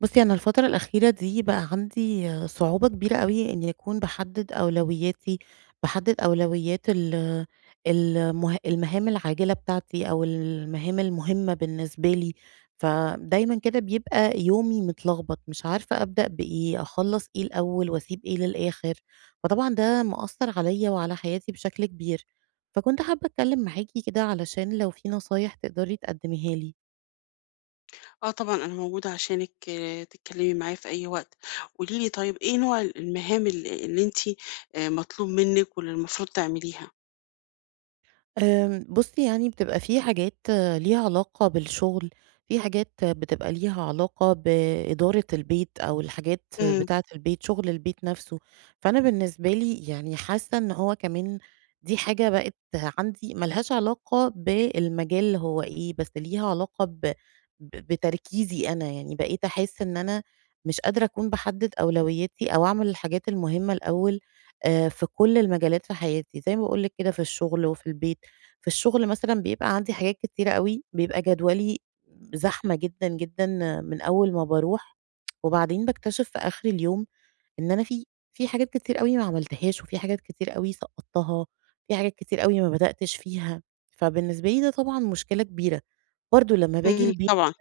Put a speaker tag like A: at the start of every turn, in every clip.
A: بُصّي، أنا الفترة الأخيرة دي بقى عندي صعوبة كبيرة أوي إني أكون باحدد أولوياتي، باحدد أولويات ال المه المهام العاجلة بتاعتي أو المهام المهمة بالنسبة لي. فدايمًا كده بيبقى يومي متلخبط، مش عارفة أبدأ بإيه، أخلّص إيه الأول وأسيب إيه للآخر. فطبعًا ده مأثّر عليَّ وعلى حياتي بشكل كبير، فكنت حابة أتكلم معاكِ كده علشان لو في نصايح تقدري تقدميها لي.
B: آه طبعًا أنا موجودة عشانِك تتكلمي معايا في أي وقت، قولي لي طيب إيه نوع المهام اللي أنتِ مطلوب منِّك واللي المفروض تعمليها؟
A: بُصّي يعني بتبقى في حاجات ليها علاقة بالشغل. في حاجات بتبقى ليها علاقة بإدارة البيت أو الحاجات
B: إمم،
A: بتاعة البيت، شغل البيت نفسه. فأنا بالنسبة لي يعني حاسة إن هو كمان دي حاجة بقت عندي ما لهاش علاقة بالمجال اللي هو إيه، بس ليها علاقة ب ب بتركيزي أنا. يعني بقيت أحس إن أنا مش قادرة أكون باحدد أولوياتي أو أعمل الحاجات المهمة الأول، في كل المجالات في حياتي، زي ما باقول لِك كده في الشغل وفي البيت. في الشغل مثلًا بيبقى عندي حاجات كتيرة أوي، بيبقى جدولي زحمة جدًا، جدًا من أول ما باروح. وبعدين باكتشف في آخر اليوم إن أنا في حاجات كتير أوي ما عملتهاش، وفي حاجات كتير أوي سقّطتها، في حاجات كتير أوي ما بدأتش فيها. فبالنسبة لي ده طبعًا مشكلة كبيرة. برضه لمّا باجي
B: إمم،
A: البيت
B: طبعًا،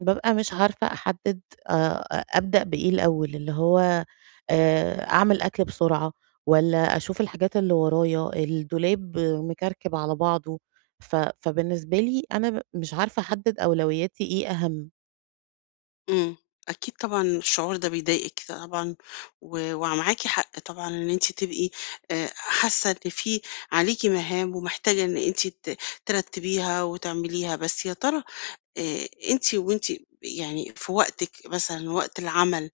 A: بابقى مش عارفة أحدد أبدأ بإيه الأول، اللي هو أعمل أكل بسرعة والّا أشوف الحاجات اللي ورايا، الدولاب مكركب على بعضه. فبالنسبة لي أنا مش عارفة أحدد أولوياتي إيه أهم.
B: إمم، أكيد طبعًا الشعور ده بيضايقِك طبعًا ومعاكِ حق طبعًا إن أنتِ تبقي حاسة إن في عليكِ مهام ومحتاجة إن أنتِ ترتّبيها وتعمليها، بس يا ترى أنتِ يعني في وقتِك مثلًا وقت العمل،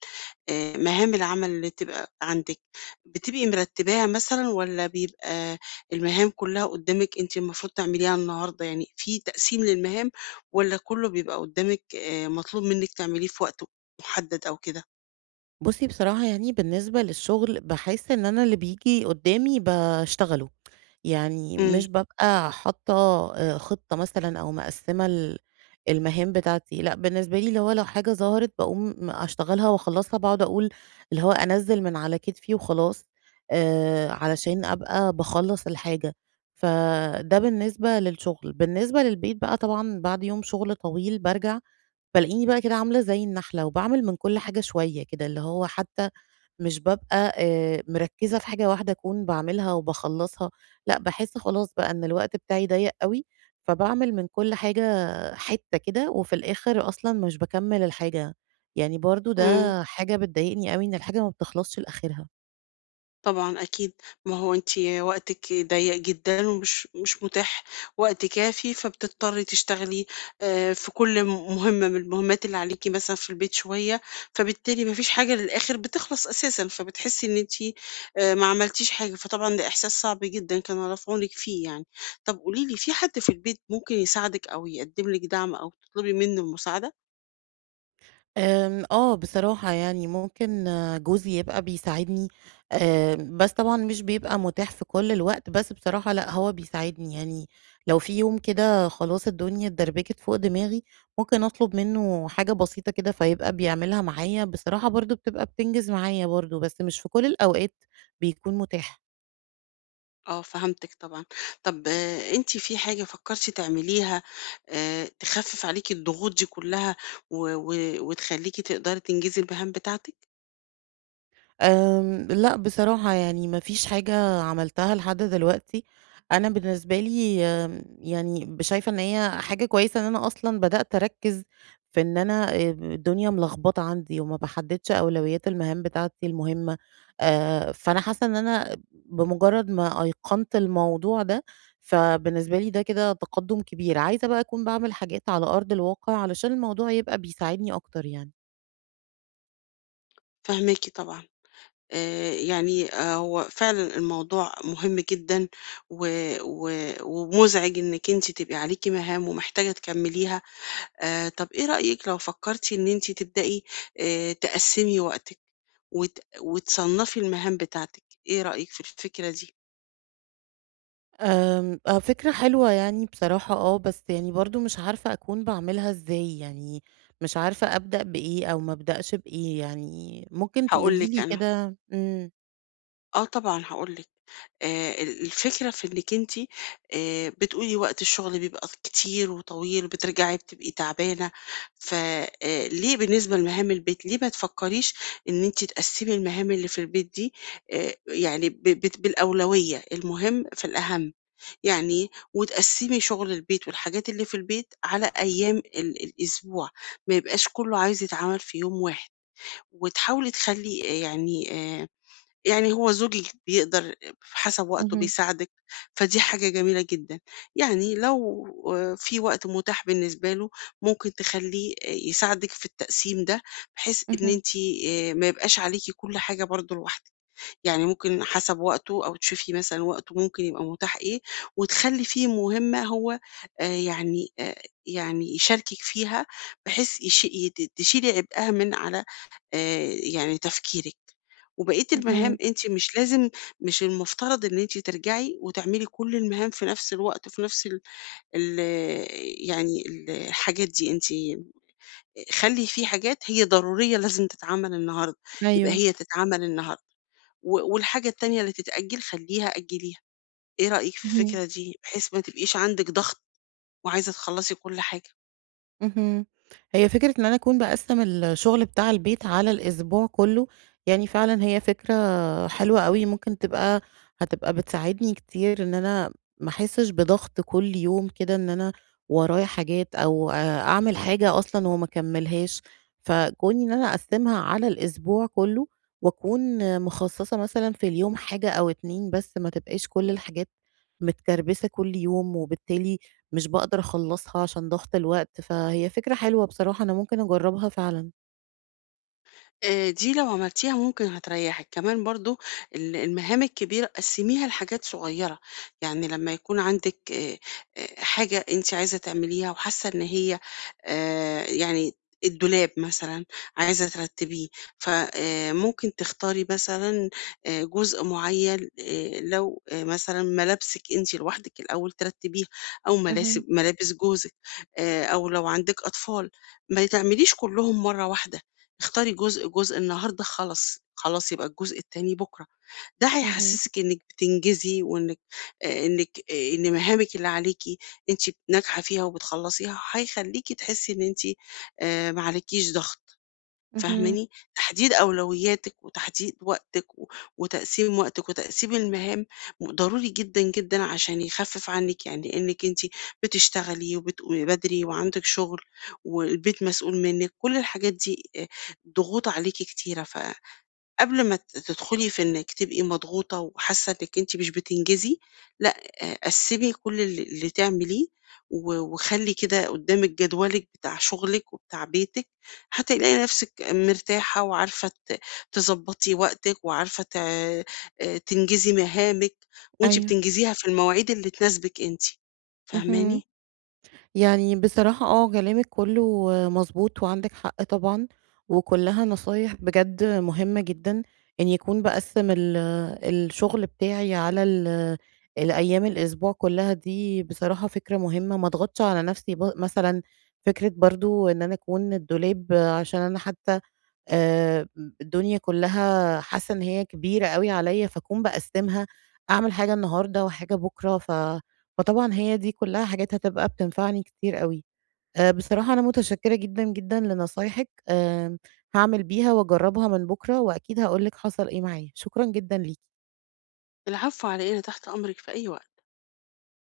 B: مهام العمل اللي تبقى عندِك، بتبقي مرتّباها مثلًا والّا بيبقى المهام كلّها قدّامِك أنتِ المفروض تعمليها النهارده؟ يعني في تقسيم للمهام والّا كلّه بيبقى قدّامِك مطلوب منِّك تعمليه في وقت محدد أو كده؟
A: بُصّي، بصراحة يعني بالنسبة للشغل، باحس إن أنا اللي بييجي قدّامي باشتغله. يعني
B: إمم،
A: مش بابقى حاطة خطة مثلًا أو مقسّمة المهام بتاعتي. لأ بالنسبة لي اللي هو لو حاجة ظهرت باقوم أشتغلها وأخلّصها، باقعد أقول اللي هو أنزّل من على كتفي وخلاص، علشان أبقى باخلّص الحاجة. فده بالنسبة للشغل. بالنسبة للبيت بقى طبعًا بعد يوم شغل طويل بارجع بالاقيني بقى كده عاملة زي النحلة، وباعمل من كل حاجة شوية كده، اللي هو حتى مش بابقى مركّزة في حاجة واحدة أكون باعملها وباخلّصها. لأ باحس خلاص بقى إن الوقت بتاعي ضيّق أوي. فباعمل من كل حاجة حتّة كده، وفي الآخر أصلًا مش باكمّل الحاجة. يعني برضه
B: إمم.
A: ده حاجة بتضايقني أوي إن الحاجة ما بتخلصش لآخرها.
B: طبعًا أكيد، ما هو أنتِ وقتِك ضيّق جدًا ومش مش متاح وقت كافي، فبتضطري تشتغلي في كل مهمة من المهمات اللي عليكِ مثلًا في البيت شوية، فبالتالي ما فيش حاجة للآخر بتخلص أساسًا، فبتحسي إن أنتِ ما عملتيش حاجة، فطبعًا ده إحساس صعب جدًا، كان الله في عونِك فيه يعني. طب قولي لي في حد في البيت ممكن يساعدِك أو يقدّم لِك دعم أو تطلبي منه المساعدة؟
A: آه، بصراحة يعني ممكن جوزي يبقى بيساعدني. بس طبعًا مش بيبقى متاح في كل الوقت، بس بصراحة لأ، هو بيساعدني يعني لو في يوم كده خلاص الدنيا اتدربكت فوق دماغي، ممكن أطلب منه حاجة بسيطة كده فيبقى بيعملها معايا. بصراحة برضه بتبقى بتنجز معايا برضه، بس مش في كل الأوقات بيكون متاح.
B: آه، فهمتِك طبعًا. طَب أنتِ في حاجة فكّرتِ تعمليها تخفِّف عليكِ الضغوط دي كلّها و و وتخلّيكِ تقدري تنجزي المهام بتاعتِك؟
A: لأ بصراحة يعني ما فيش حاجة عملتها لحد دلوقتي. أنا بالنسبة لي يعني شايفة إن هي حاجة كويسة إن أنا أصلًا بدأت أركّز في إن أنا الدنيا ملخبطة عندي وما باحددش أولويات المهام بتاعتي المهمة. فأنا حاسة إن أنا بمجرد ما أيقنت الموضوع ده، فبالنسبة لي ده كده تقدم كبير. عايزة بقى أكون باعمل حاجات على أرض الواقع علشان الموضوع يبقى بيساعدني أكتر يعني.
B: فاهماكِ طبعًا. يعني هو فعلًا الموضوع مهم جدًا و و ومُزعِج إنِّك أنتِ تبقي عليكِ مهام ومحتاجة تكمّليها. طَب إيه رأيِك لو فكّرتِ إن أنتِ تبدئي تقسّمي وقتِك وتصنّفي المهام بتاعتِك، إيه رأيِك في الفكرة دي؟
A: آه، فكرة حلوة يعني بصراحة بس يعني برضه مش عارفة أكون باعملها إزاي. يعني مش عارفة أبدأ بإيه أو ما أبدأش بإيه. يعني ممكن
B: هاقول
A: تقولي
B: لِك
A: لي
B: أنا.
A: كده.
B: آه طبعًا هاقول لِك، الفكرة في إنِّك أنتِ بتقولي وقت الشغل بيبقى كتير وطويل وبترجعي بتبقي تعبانة، ف ليه بالنسبة لمهام البيت، ليه ما تفكّريش إن أنتِ تقسّمي المهام اللي في البيت دي يعني ب بت بالأولوية، المهم في الأهم، يعني وتقسّمي شغل البيت والحاجات اللي في البيت على أيام الأسبوع، ما يبقاش كُلّه عايز يتعمل في يوم واحد، وتحاولي تخلّي يعني هو زوجِك بيقدر حسب وقته
A: اهم،
B: بيساعدِك، فدي حاجة جميلة جدًا. يعني لو في وقت متاح بالنسبة له، ممكن تخلّيه يساعدِك في التقسيم ده، بحيث إن
A: اهم،
B: أنتِ ما يبقاش عليكِ كل حاجة برضه لوحدِك. يعني ممكن حسب وقته أو تشوفي مثلًا وقته ممكن يبقى متاح إيه، وتخلّي فيه مهمة هو آآ يعني آآ يعني يشاركِك فيها، بحيث يش يت تشيلي عبئها من على يعني تفكيرِك، وبقية المهام
A: اهم،
B: أنتِ مش المفترض إن أنتِ ترجعي وتعملي كل المهام في نفس الوقت في نفس ال ال يعني الحاجات دي، أنتِ خلّي في حاجات هي ضرورية لازم تتعمل النهارده، يبقى
A: أيوه،
B: هي تتعمل النهارده. والحاجة التانية اللي تتأجّل خلّيها أجّليها، إيه رأيِك في
A: اهم.
B: الفكرة دي؟ بحيث ما تبقيش عندِك ضغط وعايزة تخلّصي كل حاجة.
A: اهم. هي فكرة إن أنا أكون باقسّم الشغل بتاع البيت على الأسبوع كُلّه. يعني فعلًا هي فكرة حلوة أوي. ممكن تبقى هتبقى بتساعدني كتير إن أنا ما أحسّش بضغط كل يوم كده إن أنا ورايا حاجات أو أعمل حاجة أصلًا وما أكمّلهاش. فكوني إن أنا أقسّمها على الأسبوع كُلّه وأكون مخصّصة مثلًا في اليوم حاجة أو 2 بس، ما تبقاش كل الحاجات متكربسة كل يوم، وبالتالي مش باقدر أخلّصها عشان ضغط الوقت. فهي فكرة حلوة بصراحة أنا ممكن أجرّبها فعلًا.
B: دي لو عملتيها ممكن هتريّحِك، كمان برضه المهام الكبيرة قسّميها لحاجات صغيّرة، يعني لمّا يكون عندِك حاجة أنتِ عايزة تعمليها وحاسة إن هي يعني الدولاب مثلًا عايزة ترتّبيه، ف ممكن تختاري مثلًا جزء معيّن لو مثلًا ملابسِك أنتِ لوحدِك الأول ترتّبيها أو ملاسب
A: اهم،
B: ملابس جوزِك، أو لو عندِك أطفال، ما تعمليش كُلّهم مرّة واحدة، اختاري جزء جزء النهارده خلاص، خلاص يبقى الجزء التاني بُكرة. ده
A: اهم،
B: هيحسسِك إنِّك بتنجزي وإنِّك إنِّك إن مهامِك اللي عليكِ أنتِ ناجحة فيها وبتخلّصيها، هيخلّيكِ تحسّي إن أنتِ ما عليكيش ضغط.
A: اهم،
B: فاهماني؟ تحديد أولوياتِك وتحديد وقتِك وتقسيم وقتِك وتقسيم المهام ضروري جدًا، جدًا عشان يخفِّف عنِّك يعني لإنِّك أنتِ بتشتغلي وبتقومي بدري وعندِك شغل والبيت مسؤول منِّك، كل الحاجات دي ضغوط عليكِ كتيرة قبل ما تدخلي في إنِّك تبقي مضغوطة وحاسة إنِّك أنتِ مش بتنجزي، لأ قسّمي كل اللي تعمليه وخلّي كده قدّامِك جدولِك بتاع شغلِك وبتاع بيتِك، هتلاقي نفسِك مرتاحة وعارفة تضبّطي وقتِك وعارفة ت تنجزي مهامِك وأنتِ
A: أيوه،
B: بتنجزيها في المواعيد اللي تناسبِك أنتِ.
A: اهم.
B: فاهماني؟
A: يعني بصراحة كلامِك كُلّه مضبوط وعندِك حق طبعًا، وكُلّها نصايح بجد مهمة جدًا. إني أكون باقسّم الشغل بتاعي على الأيام الأسبوع كُلّها دي بصراحة فكرة مهمة. ما اضغطش على نَفْسي مثلًا فكرة برضه إن أنا أكون الدولاب عشان أنا حتى آآ الدنيا كلّها حاسة إن هي كبيرة أوي عليّا، فاكون باقسّمها، أعمل حاجة النهارده وحاجة بُكرة. فطبعًا هي دي كلّها حاجات هتبقى بتنفعني كتير أوي. بصراحة أنا متشكّرة جدًا، جدًا لنصايحِك. هاعمل بيها وأجرّبها من بُكرة وأكيد هاقول لِك حصل إيه معايا. شكرًا جدًا ليكِ.
B: العفو على إيه، أنا تحت أمرِك في أي وقت.